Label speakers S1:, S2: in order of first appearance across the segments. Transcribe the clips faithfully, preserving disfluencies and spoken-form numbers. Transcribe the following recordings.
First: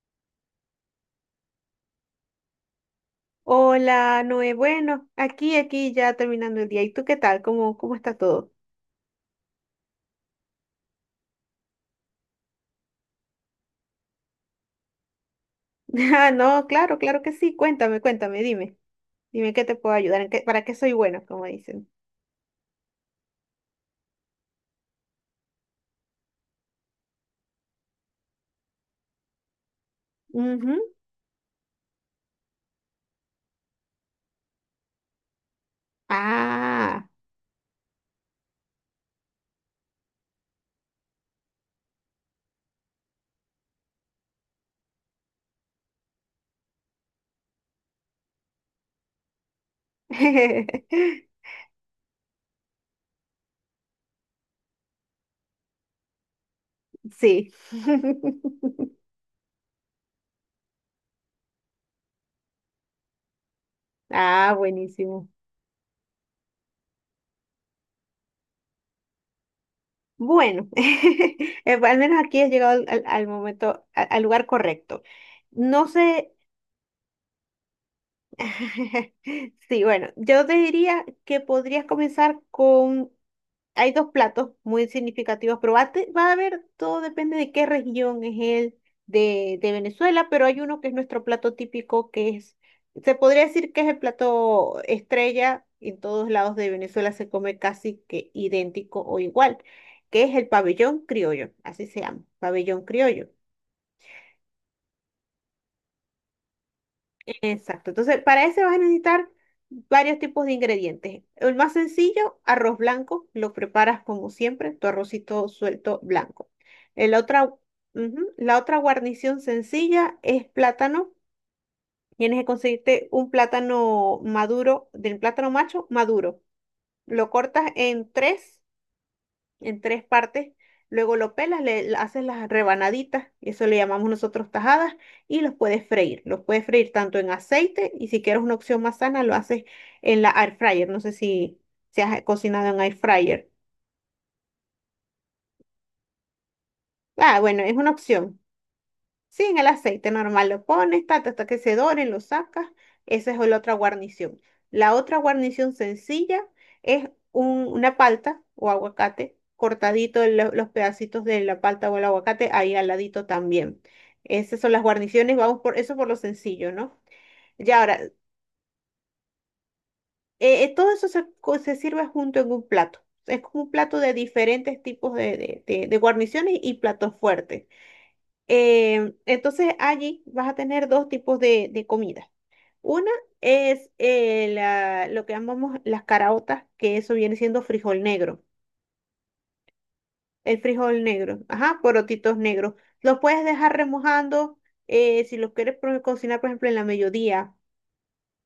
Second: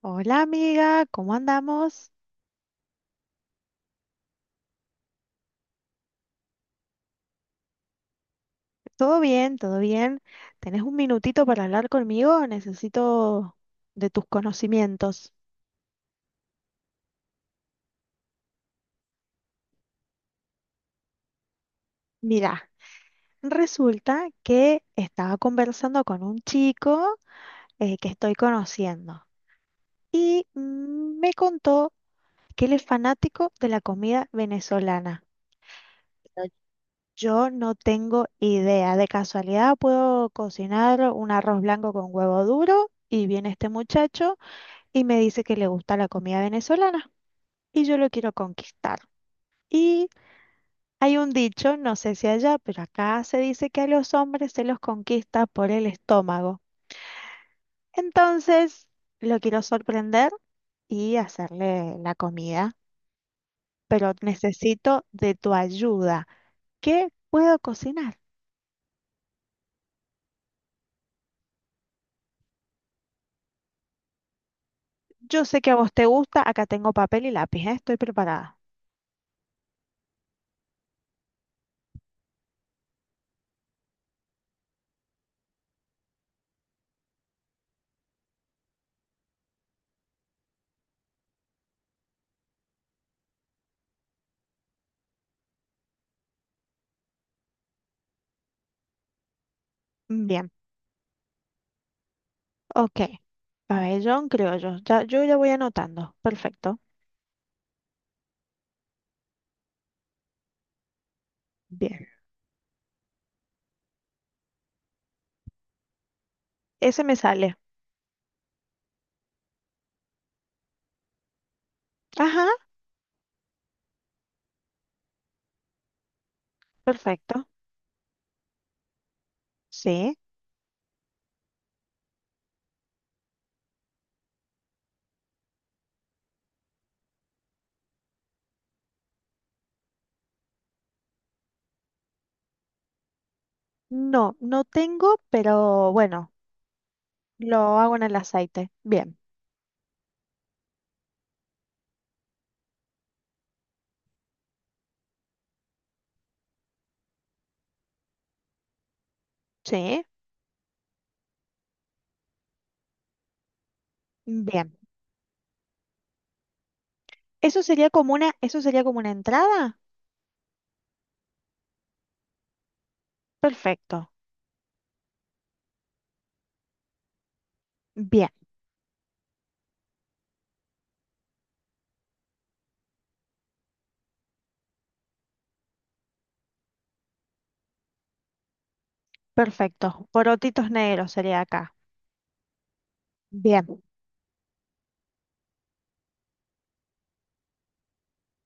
S1: Hola amiga, ¿cómo andamos?
S2: Hola, Noé. Bueno, aquí, aquí ya terminando el día. ¿Y tú qué tal? ¿Cómo, cómo está todo?
S1: ¿Todo bien? ¿Todo bien? ¿Tenés un minutito para hablar conmigo? Necesito de tus conocimientos.
S2: Ah, no, claro, claro que sí. Cuéntame, cuéntame, dime. Dime qué te puedo ayudar, en qué- para qué soy buena, como dicen.
S1: Mira, resulta que estaba conversando con un chico eh, que estoy conociendo y
S2: Ujú.
S1: mm, me contó que él es fanático de la comida venezolana. Pero
S2: Ah,
S1: yo no tengo idea. De casualidad puedo cocinar un arroz blanco con huevo duro y viene este muchacho y me dice que le gusta la comida venezolana y yo lo quiero conquistar. Y hay un dicho, no sé si allá, pero acá se dice que a los hombres se los conquista por el estómago.
S2: sí.
S1: Entonces, lo quiero sorprender y hacerle la comida, pero
S2: Ah,
S1: necesito
S2: buenísimo.
S1: de tu ayuda. ¿Qué puedo cocinar?
S2: Bueno, eh, al menos aquí has llegado al, al- al momento, a- al lugar correcto.
S1: Yo sé que a
S2: No
S1: vos te
S2: sé,
S1: gusta, acá tengo papel y lápiz, ¿eh? Estoy preparada.
S2: sí, bueno, yo te diría que podrías comenzar con. Hay dos platos muy significativos, pero va a, te- va a haber, todo depende de qué región es el de, de Venezuela, pero hay uno que es nuestro plato típico, que es, se podría decir que es el plato estrella, en todos lados de Venezuela se come casi que idéntico o igual, que es el
S1: Bien,
S2: pabellón criollo, así se llama, pabellón
S1: ok.
S2: criollo.
S1: Pabellón criollo. Ya, yo ya voy anotando. Perfecto.
S2: Exacto. Entonces, para ese vas a necesitar varios tipos de ingredientes. El más
S1: Bien.
S2: sencillo, arroz blanco, lo preparas como siempre, tu arrocito suelto blanco.
S1: Ese
S2: El
S1: me
S2: otra,
S1: sale.
S2: Ujú. La otra guarnición sencilla es plátano. Tienes que
S1: Ajá,
S2: conseguirte un plátano maduro, del plátano macho maduro. Lo
S1: perfecto.
S2: cortas en tres en tres
S1: Sí.
S2: partes. Luego lo pelas, le haces las rebanaditas, eso le llamamos nosotros tajadas, y los puedes freír. Los puedes freír tanto en aceite y si quieres una opción más sana, lo haces en la air fryer. No sé si, si has cocinado en air fryer.
S1: No, no tengo, pero bueno,
S2: Ah, bueno, es
S1: lo
S2: una
S1: hago en el
S2: opción.
S1: aceite. Bien.
S2: Sí, en el aceite normal lo pones, tata, hasta que se doren, lo sacas. Esa es la otra guarnición. La otra guarnición sencilla es un- una palta o aguacate,
S1: Sí.
S2: cortadito lo- los pedacitos de la palta o el aguacate ahí al ladito también. Esas son
S1: Bien.
S2: las guarniciones, vamos por eso por lo sencillo, ¿no?
S1: Eso
S2: Ya
S1: sería
S2: ahora,
S1: como una, eso sería como una entrada.
S2: eh, eh, todo eso se, co- se sirve junto en un plato. Es como un plato
S1: Perfecto.
S2: de diferentes tipos de, de de- de guarniciones y platos fuertes.
S1: Bien.
S2: Em, entonces allí vas a tener dos tipos de, de comida. Una es eh, la- lo que llamamos las caraotas, que eso viene siendo frijol negro.
S1: Perfecto.
S2: El
S1: Porotitos
S2: frijol
S1: negros sería
S2: negro,
S1: acá.
S2: ajá, porotitos negros. Los puedes dejar
S1: Bien.
S2: remojando, eh, si los quieres pro- cocinar, por ejemplo, en la mediodía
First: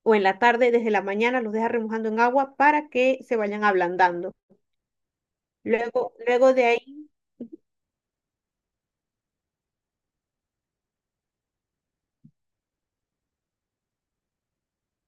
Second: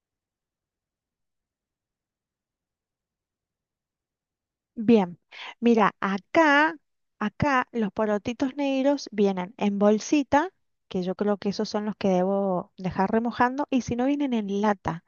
S2: o en la tarde, desde la mañana los dejas remojando en agua para que se vayan ablandando.
S1: Bien. Mira,
S2: Luego, luego de
S1: acá,
S2: ahí.
S1: acá los porotitos negros vienen en bolsita, que yo creo que esos son los que debo dejar remojando, y si no vienen en lata,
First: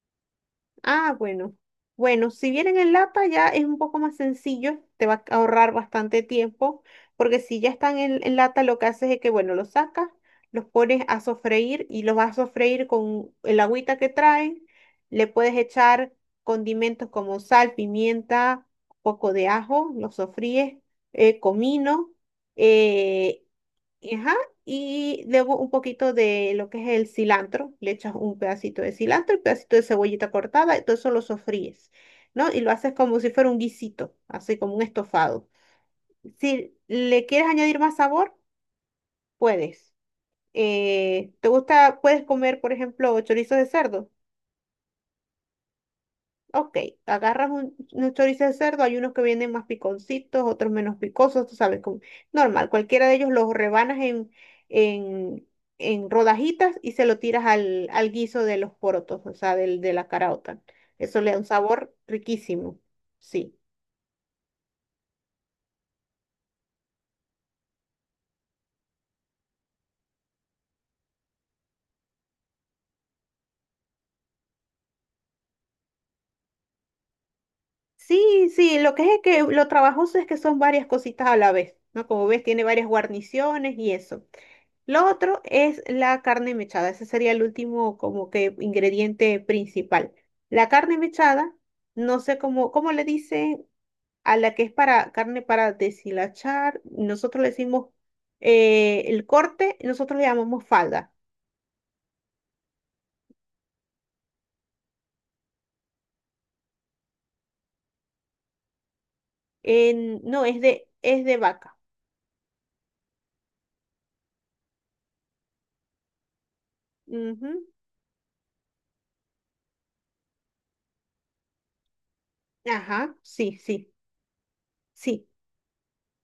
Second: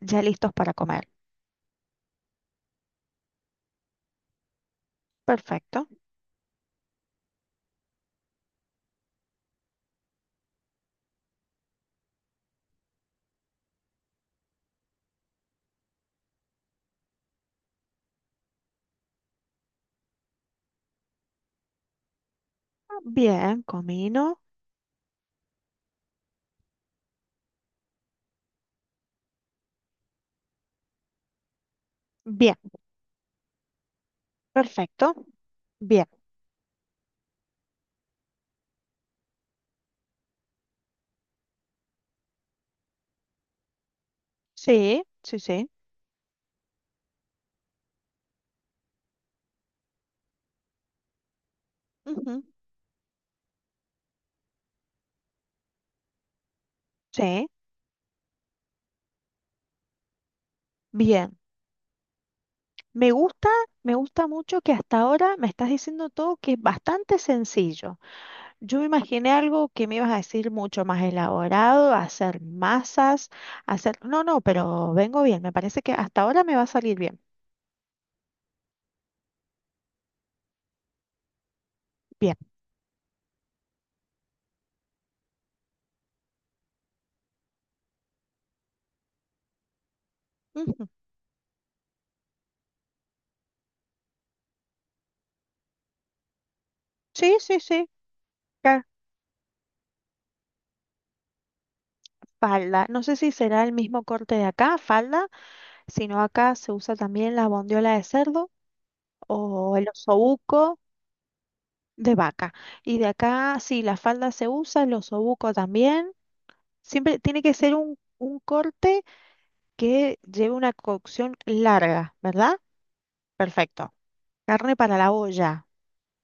S1: ya listos para comer.
S2: Ah, bueno. Bueno, si vienen en lata ya es un poco más sencillo, te va a ahorrar
S1: Perfecto.
S2: bastante tiempo, porque si ya están en, en lata, lo que haces es que, bueno, los sacas, los pones a sofreír y los vas a sofreír con el agüita que traen. Le puedes echar condimentos como sal, pimienta, poco de ajo, los sofríes, eh, comino. eh,
S1: Bien,
S2: Ajá,
S1: comino.
S2: y luego un poquito de lo que es el cilantro, le echas un pedacito de cilantro, un pedacito de cebollita cortada, y todo eso lo sofríes, ¿no?
S1: Bien,
S2: Y lo haces como si fuera un guisito, así como un
S1: perfecto.
S2: estofado.
S1: Bien.
S2: Si le quieres añadir más sabor, puedes. Eh, ¿te gusta, puedes comer, por ejemplo, chorizo de cerdo?
S1: Sí, sí, sí.
S2: Ok, agarras un, un chorizo de cerdo, hay unos que vienen más piconcitos, otros menos picosos, tú sabes, como,
S1: Ujú.
S2: normal, cualquiera de ellos los rebanas en, en, en rodajitas y se lo tiras
S1: Sí,
S2: al, al guiso de los porotos, o sea, del, de la caraota. Eso le
S1: bien.
S2: da un sabor riquísimo,
S1: Me gusta,
S2: sí.
S1: me gusta mucho que hasta ahora me estás diciendo todo que es bastante sencillo. Yo me imaginé algo que me ibas a decir mucho más elaborado, hacer masas, hacer... No, no, pero vengo bien. Me parece que hasta ahora me va a salir bien.
S2: Sí, sí, lo que es es que lo trabajoso es que son varias cositas a la vez, ¿no? Como
S1: Bien.
S2: ves, tiene varias guarniciones y eso. Lo otro es la carne mechada. Ese sería el último como que ingrediente principal. La
S1: Ujú.
S2: carne mechada, no sé cómo, cómo le dicen a la que es para carne para deshilachar.
S1: Sí,
S2: Nosotros le
S1: sí, sí.
S2: decimos,
S1: ca-
S2: eh, el corte, nosotros le llamamos falda.
S1: Falda. No sé si será el mismo corte de acá, falda, sino acá se usa también la bondiola de cerdo o el
S2: En- no, es
S1: osobuco.
S2: de, es de vaca.
S1: De vaca. Y de acá, sí, la falda se usa, los osobuco también. Siempre tiene
S2: Ujú.
S1: que ser un, un corte que lleve una cocción larga, ¿verdad?
S2: Ajá, sí, sí,
S1: Perfecto. Carne para la
S2: sí.
S1: olla.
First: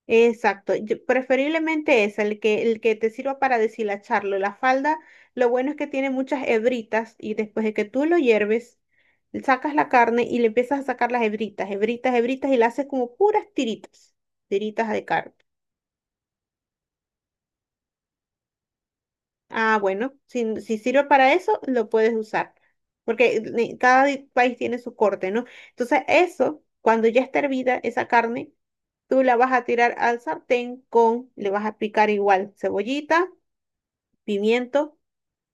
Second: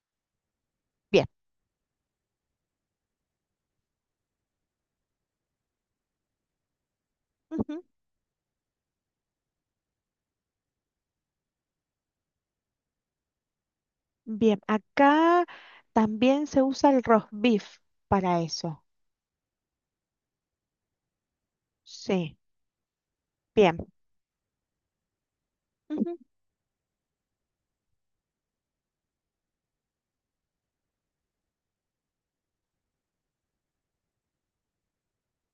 S2: Exacto, yo-
S1: Bien.
S2: preferiblemente es el que, el que te sirva para deshilacharlo. La falda, lo bueno es que tiene muchas hebritas y después de
S1: Ujú.
S2: que tú lo hierves, sacas la carne y le empiezas a sacar las hebritas, hebritas, hebritas y la haces como puras tiritas,
S1: Bien,
S2: tiritas de carne.
S1: acá también se usa el roast beef para eso.
S2: Ah, bueno, si, si sirve para eso, lo puedes
S1: Sí,
S2: usar, porque ni-
S1: bien.
S2: cada di- país tiene su corte, ¿no? Entonces,
S1: Ujú.
S2: eso, cuando ya está hervida esa carne, tú la vas a tirar al sartén con, le vas a picar igual cebollita, pimiento,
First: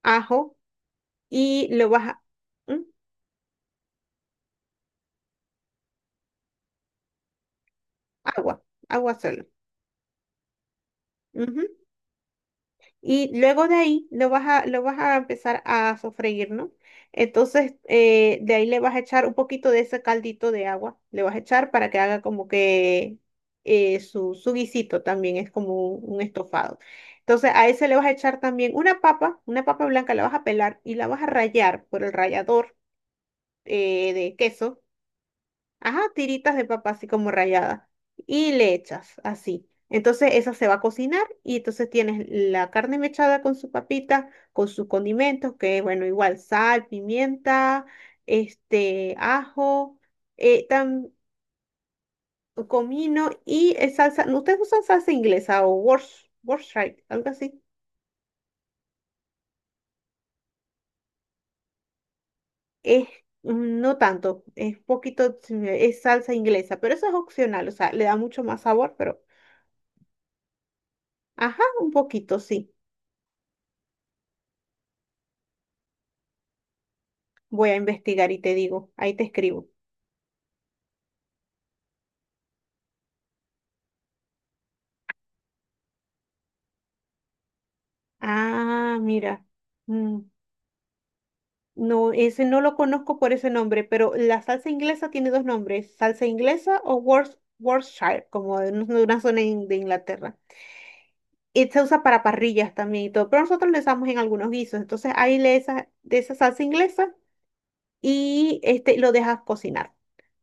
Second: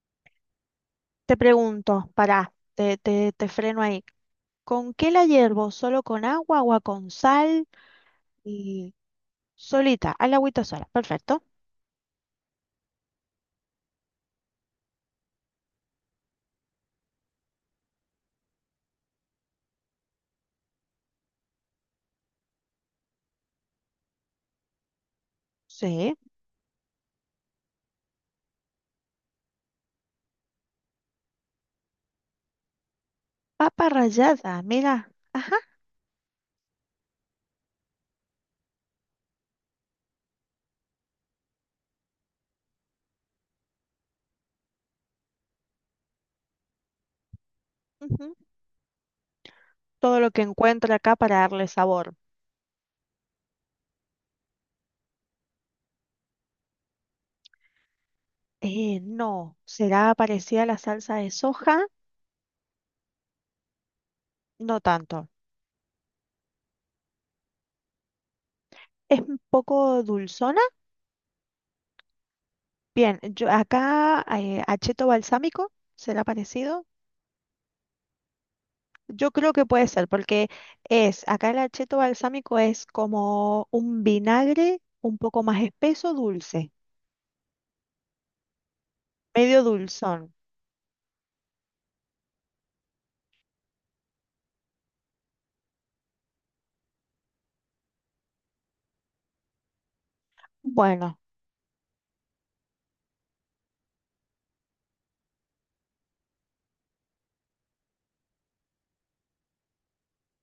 S2: ajo
S1: Te
S2: y lo vas
S1: pregunto,
S2: a.
S1: pará,
S2: ¿Mm?
S1: te, te, te freno ahí. ¿Con qué la hiervo? ¿Solo con agua, agua con sal
S2: Agua,
S1: y
S2: agua solo.
S1: solita? Al agüita sola. Perfecto.
S2: Ujú. Y luego de ahí lo vas a, lo vas a empezar a sofreír, ¿no? Entonces, eh, de ahí le vas a echar un poquito de ese caldito de agua, le vas a echar para que haga como que, eh, su, su guisito también es como
S1: Sí.
S2: un, un estofado. Entonces, a ese le vas a echar también una papa, una papa blanca, la vas a pelar y la vas a rallar por el rallador,
S1: Papa
S2: eh, de
S1: rallada,
S2: queso.
S1: mira.
S2: Ajá, tiritas de papa así como ralladas. Y le echas así. Entonces esa se va a cocinar y entonces tienes la carne mechada con su papita, con sus condimentos, que bueno, igual sal, pimienta,
S1: Ujú.
S2: este, ajo,
S1: Todo lo que
S2: eh,
S1: encuentro
S2: tam-
S1: acá para darle sabor.
S2: comino y eh, salsa. ¿No? ¿Ustedes usan salsa inglesa o Worcestershire, Worcestershire, algo así?
S1: Eh, no, ¿será parecida a la salsa de soja?
S2: Es, mm, no tanto, es
S1: No tanto.
S2: poquito, sí, es salsa inglesa, pero eso es opcional, o sea, le da mucho más sabor,
S1: ¿Es
S2: pero
S1: un poco dulzona?
S2: ajá, un poquito, sí.
S1: Bien, yo acá eh, acheto balsámico, ¿será parecido?
S2: Voy a investigar y te digo, ahí te
S1: Yo creo que
S2: escribo.
S1: puede ser, porque es, acá el acheto balsámico es como un vinagre un poco más espeso, dulce,
S2: Ah, mira.
S1: medio
S2: mm,
S1: dulzón.
S2: No, ese no lo conozco por ese nombre, pero la salsa inglesa tiene dos nombres, salsa inglesa o Worc- Worcestershire, como de un- de una zona in- de Inglaterra.
S1: Bueno,
S2: Y se usa para parrillas también y todo, pero nosotros le usamos en algunos guisos. Entonces ahí le esa, de esa salsa inglesa y este, lo dejas cocinar.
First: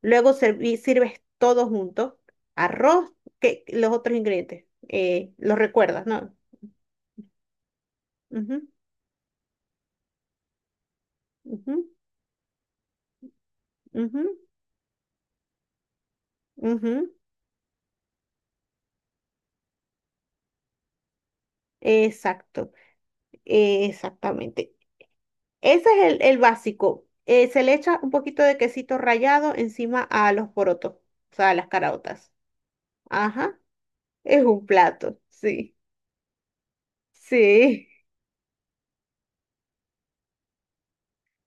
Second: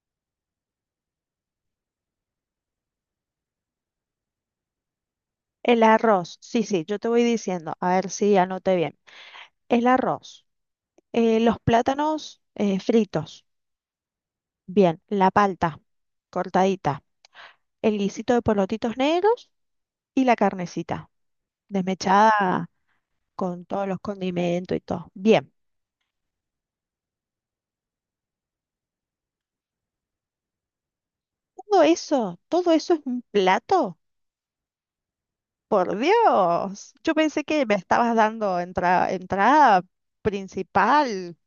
S2: Luego serví- sirves todo junto, arroz, que, los otros ingredientes. eh, los
S1: el
S2: recuerdas, ¿no?
S1: arroz, sí, sí, yo te voy diciendo, a ver si
S2: Ujú,
S1: anoté bien. El arroz. Eh, los
S2: ujú.
S1: plátanos eh, fritos.
S2: Ujú,
S1: Bien, la palta cortadita.
S2: ujú,
S1: El guisito de porotitos negros y la carnecita desmechada
S2: Exacto,
S1: con
S2: eh,
S1: todos los
S2: exactamente.
S1: condimentos y todo. Bien,
S2: Ese es el, el básico. Eh, se le echa un poquito de quesito rallado encima a los porotos, o sea, a las
S1: todo
S2: caraotas.
S1: eso, todo eso es un
S2: Ajá,
S1: plato.
S2: es un plato, sí,
S1: Por Dios, yo pensé que me
S2: sí.
S1: estabas dando entra- entrada principal.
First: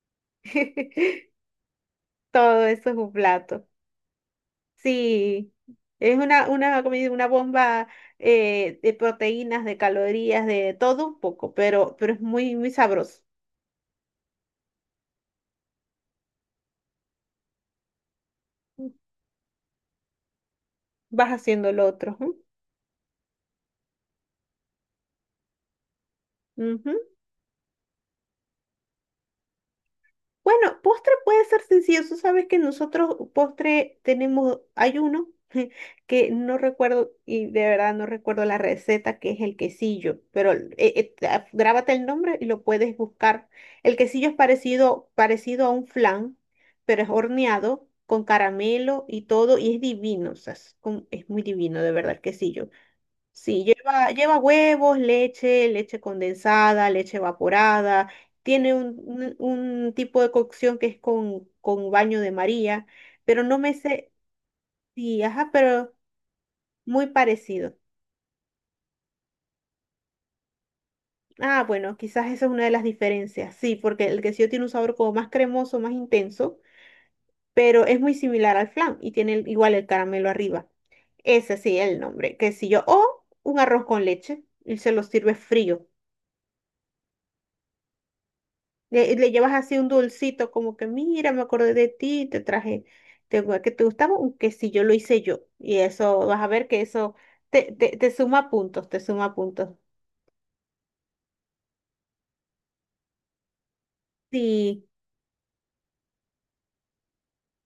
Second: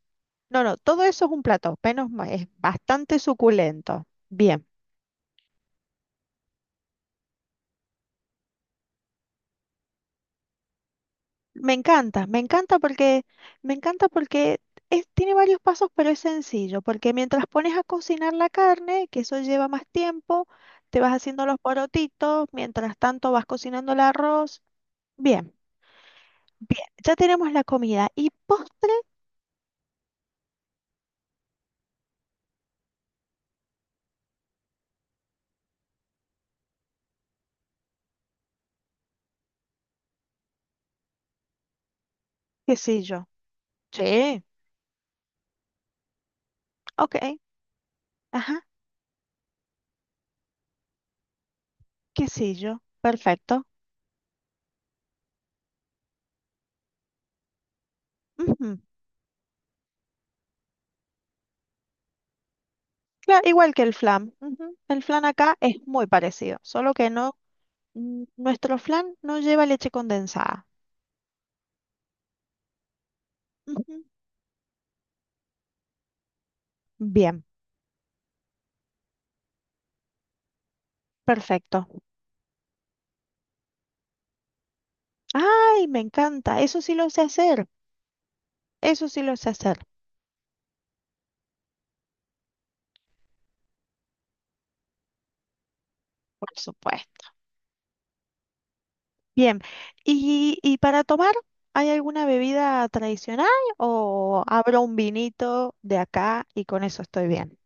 S1: No, no, todo eso es un plato, menos ma- es
S2: Todo eso es un
S1: bastante
S2: plato.
S1: suculento. Bien.
S2: Sí, es una, una, comida- una bomba, eh, de proteínas, de calorías, de todo un poco,
S1: Me
S2: pero, pero es
S1: encanta, me
S2: muy, muy
S1: encanta
S2: sabroso.
S1: porque, me encanta porque es- tiene varios pasos, pero es sencillo, porque mientras pones a cocinar la carne, que eso lleva más tiempo, te vas
S2: Vas
S1: haciendo los
S2: haciendo lo otro.
S1: porotitos, mientras tanto vas cocinando el arroz. Bien, bien,
S2: Ujú, ujú.
S1: ya tenemos la comida. ¿Y postre?
S2: Bueno, postre puede ser sencillo. Tú sabes que nosotros postre tenemos, hay uno que no recuerdo y de verdad no recuerdo la receta, que es el quesillo, pero eh, eh, ah, grábate el nombre y lo
S1: ¿Qué
S2: puedes
S1: sé yo?
S2: buscar. El quesillo es
S1: Sí,
S2: parecido, parecido a un flan, pero es
S1: ok,
S2: horneado con
S1: ajá,
S2: caramelo y todo y es divino, o sea, es, como- es muy divino de verdad el
S1: qué sé
S2: quesillo.
S1: yo,
S2: Sí,
S1: perfecto.
S2: lleva, lleva huevos, leche, leche condensada, leche evaporada. Tiene
S1: Ujú.
S2: un, un- un tipo de cocción que es con, con baño de María, pero
S1: Claro,
S2: no
S1: igual
S2: me
S1: que el
S2: sé,
S1: flan. Ujú. El
S2: sí,
S1: flan
S2: ajá,
S1: acá es
S2: pero
S1: muy parecido, solo
S2: muy
S1: que no,
S2: parecido.
S1: n- nuestro flan no lleva leche condensada.
S2: Ah, bueno, quizás esa es una de las diferencias, sí,
S1: Ujú.
S2: porque el quesillo tiene un sabor como más cremoso, más intenso,
S1: Bien,
S2: pero es muy similar al flan y tiene el- igual el caramelo arriba. Ese sí
S1: perfecto.
S2: es el nombre, quesillo. O un arroz con leche y se lo sirve frío.
S1: Ay, me encanta. Eso sí lo sé hacer. Eso
S2: Le,
S1: sí
S2: le
S1: lo sé
S2: llevas
S1: hacer,
S2: así un dulcito, como que mira, me acordé de ti, te traje, te, gu- que te gustaba, aunque si yo lo hice yo. Y eso, vas a
S1: por
S2: ver que eso
S1: supuesto.
S2: te, te, te suma puntos, te suma
S1: Bien.
S2: puntos.
S1: ¿Y, y para tomar, hay alguna bebida tradicional o abro
S2: Sí,
S1: un vinito de acá y con eso estoy bien?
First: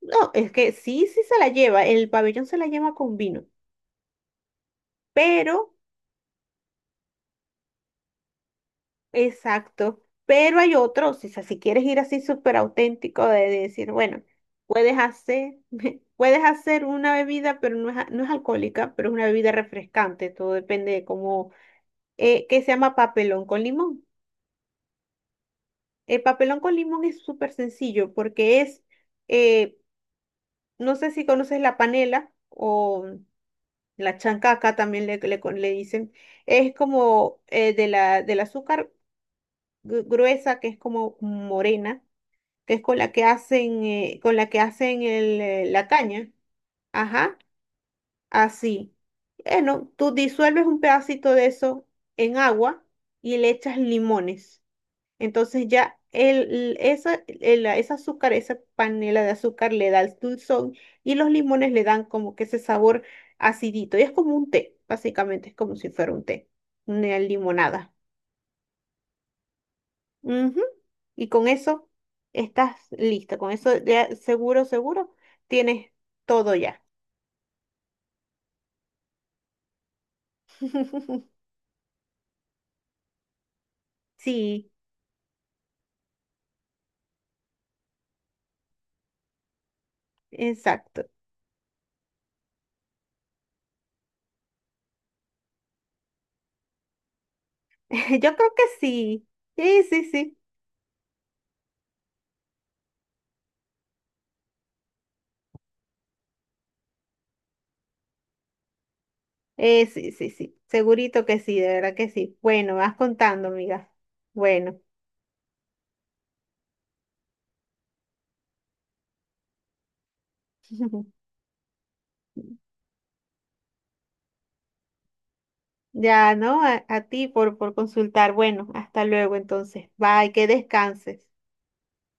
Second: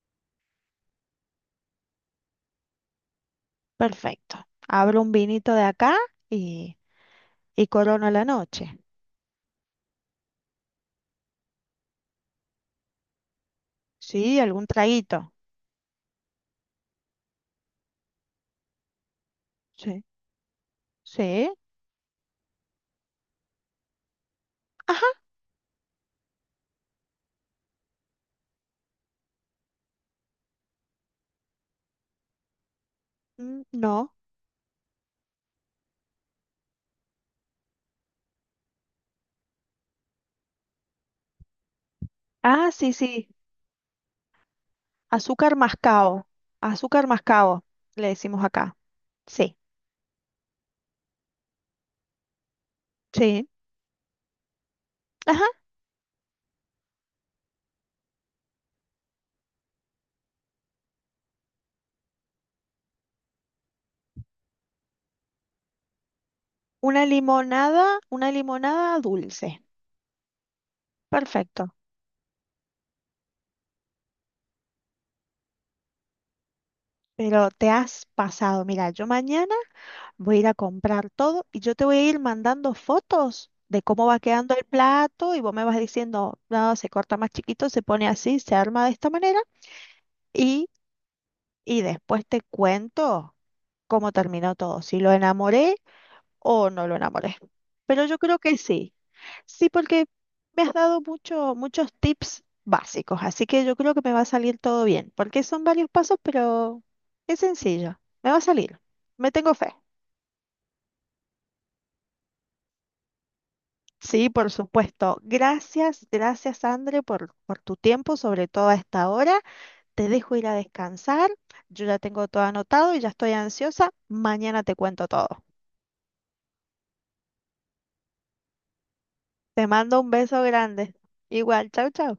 S2: no, es que sí, sí se la lleva, el pabellón se la lleva con vino,
S1: Perfecto. Abro un vinito de
S2: pero,
S1: acá y, y corono la noche.
S2: exacto, pero hay otros, o sea, si quieres ir así súper auténtico de, de decir, bueno,
S1: Sí, algún
S2: puedes
S1: traguito.
S2: hacer, puedes hacer una bebida, pero no es, a- no es alcohólica, pero es una bebida
S1: Sí.
S2: refrescante, todo depende de
S1: Sí.
S2: cómo, eh, que se llama papelón con limón.
S1: Ajá.
S2: El papelón con limón es súper sencillo porque es, eh, no sé si conoces la panela o
S1: Mm, no.
S2: la chancaca también le, le, con- le dicen, es como, eh, de la, del azúcar gru- gruesa que es como morena,
S1: Ah,
S2: que es
S1: sí,
S2: con la que
S1: sí.
S2: hacen, eh, con la que hacen el,
S1: Azúcar
S2: eh, la
S1: mascabo.
S2: caña.
S1: Azúcar
S2: Ajá,
S1: mascabo, le decimos acá.
S2: así.
S1: Sí.
S2: Bueno, tú disuelves un pedacito de eso en agua y
S1: Sí.
S2: le echas limones.
S1: Ajá,
S2: Entonces ya el, esa, el- ese azúcar, esa panela de azúcar le da el dulzón y los limones le dan como que ese sabor acidito. Y es como un té, básicamente, es como si fuera un té,
S1: una
S2: una limonada.
S1: limonada, una limonada dulce.
S2: Ujú. Y con
S1: Perfecto.
S2: eso estás lista, con eso ya seguro, seguro, tienes todo ya.
S1: Pero te has pasado. Mira, yo mañana voy a ir a comprar todo y yo te voy a ir mandando fotos de cómo va quedando el
S2: Sí,
S1: plato y vos me vas diciendo, no, se corta más chiquito, se pone así, se arma de esta manera y,
S2: exacto.
S1: y después te cuento cómo terminó todo, si lo enamoré o no lo enamoré. Pero yo
S2: Yo
S1: creo
S2: creo
S1: que
S2: que
S1: sí.
S2: sí.
S1: Sí,
S2: Sí, sí,
S1: porque
S2: sí.
S1: me has dado mucho, muchos tips básicos, así que yo creo que me va a salir todo bien, porque son varios pasos, pero es sencillo, me va a salir, me tengo fe.
S2: Eh, sí, sí, sí, segurito que sí, de verdad que sí. Bueno, vas contando, amiga.
S1: Sí, por
S2: Bueno,
S1: supuesto. Gracias, gracias, André, por, por tu tiempo, sobre todo a esta hora. Te dejo ir a descansar. Yo ya tengo todo anotado y ya estoy ansiosa. Mañana te cuento todo.
S2: ya, ¿no? A, a ti por, por consultar. Bueno, hasta luego
S1: Te
S2: entonces.
S1: mando un
S2: Bye,
S1: beso
S2: que
S1: grande.
S2: descanses.
S1: Igual, chau, chau.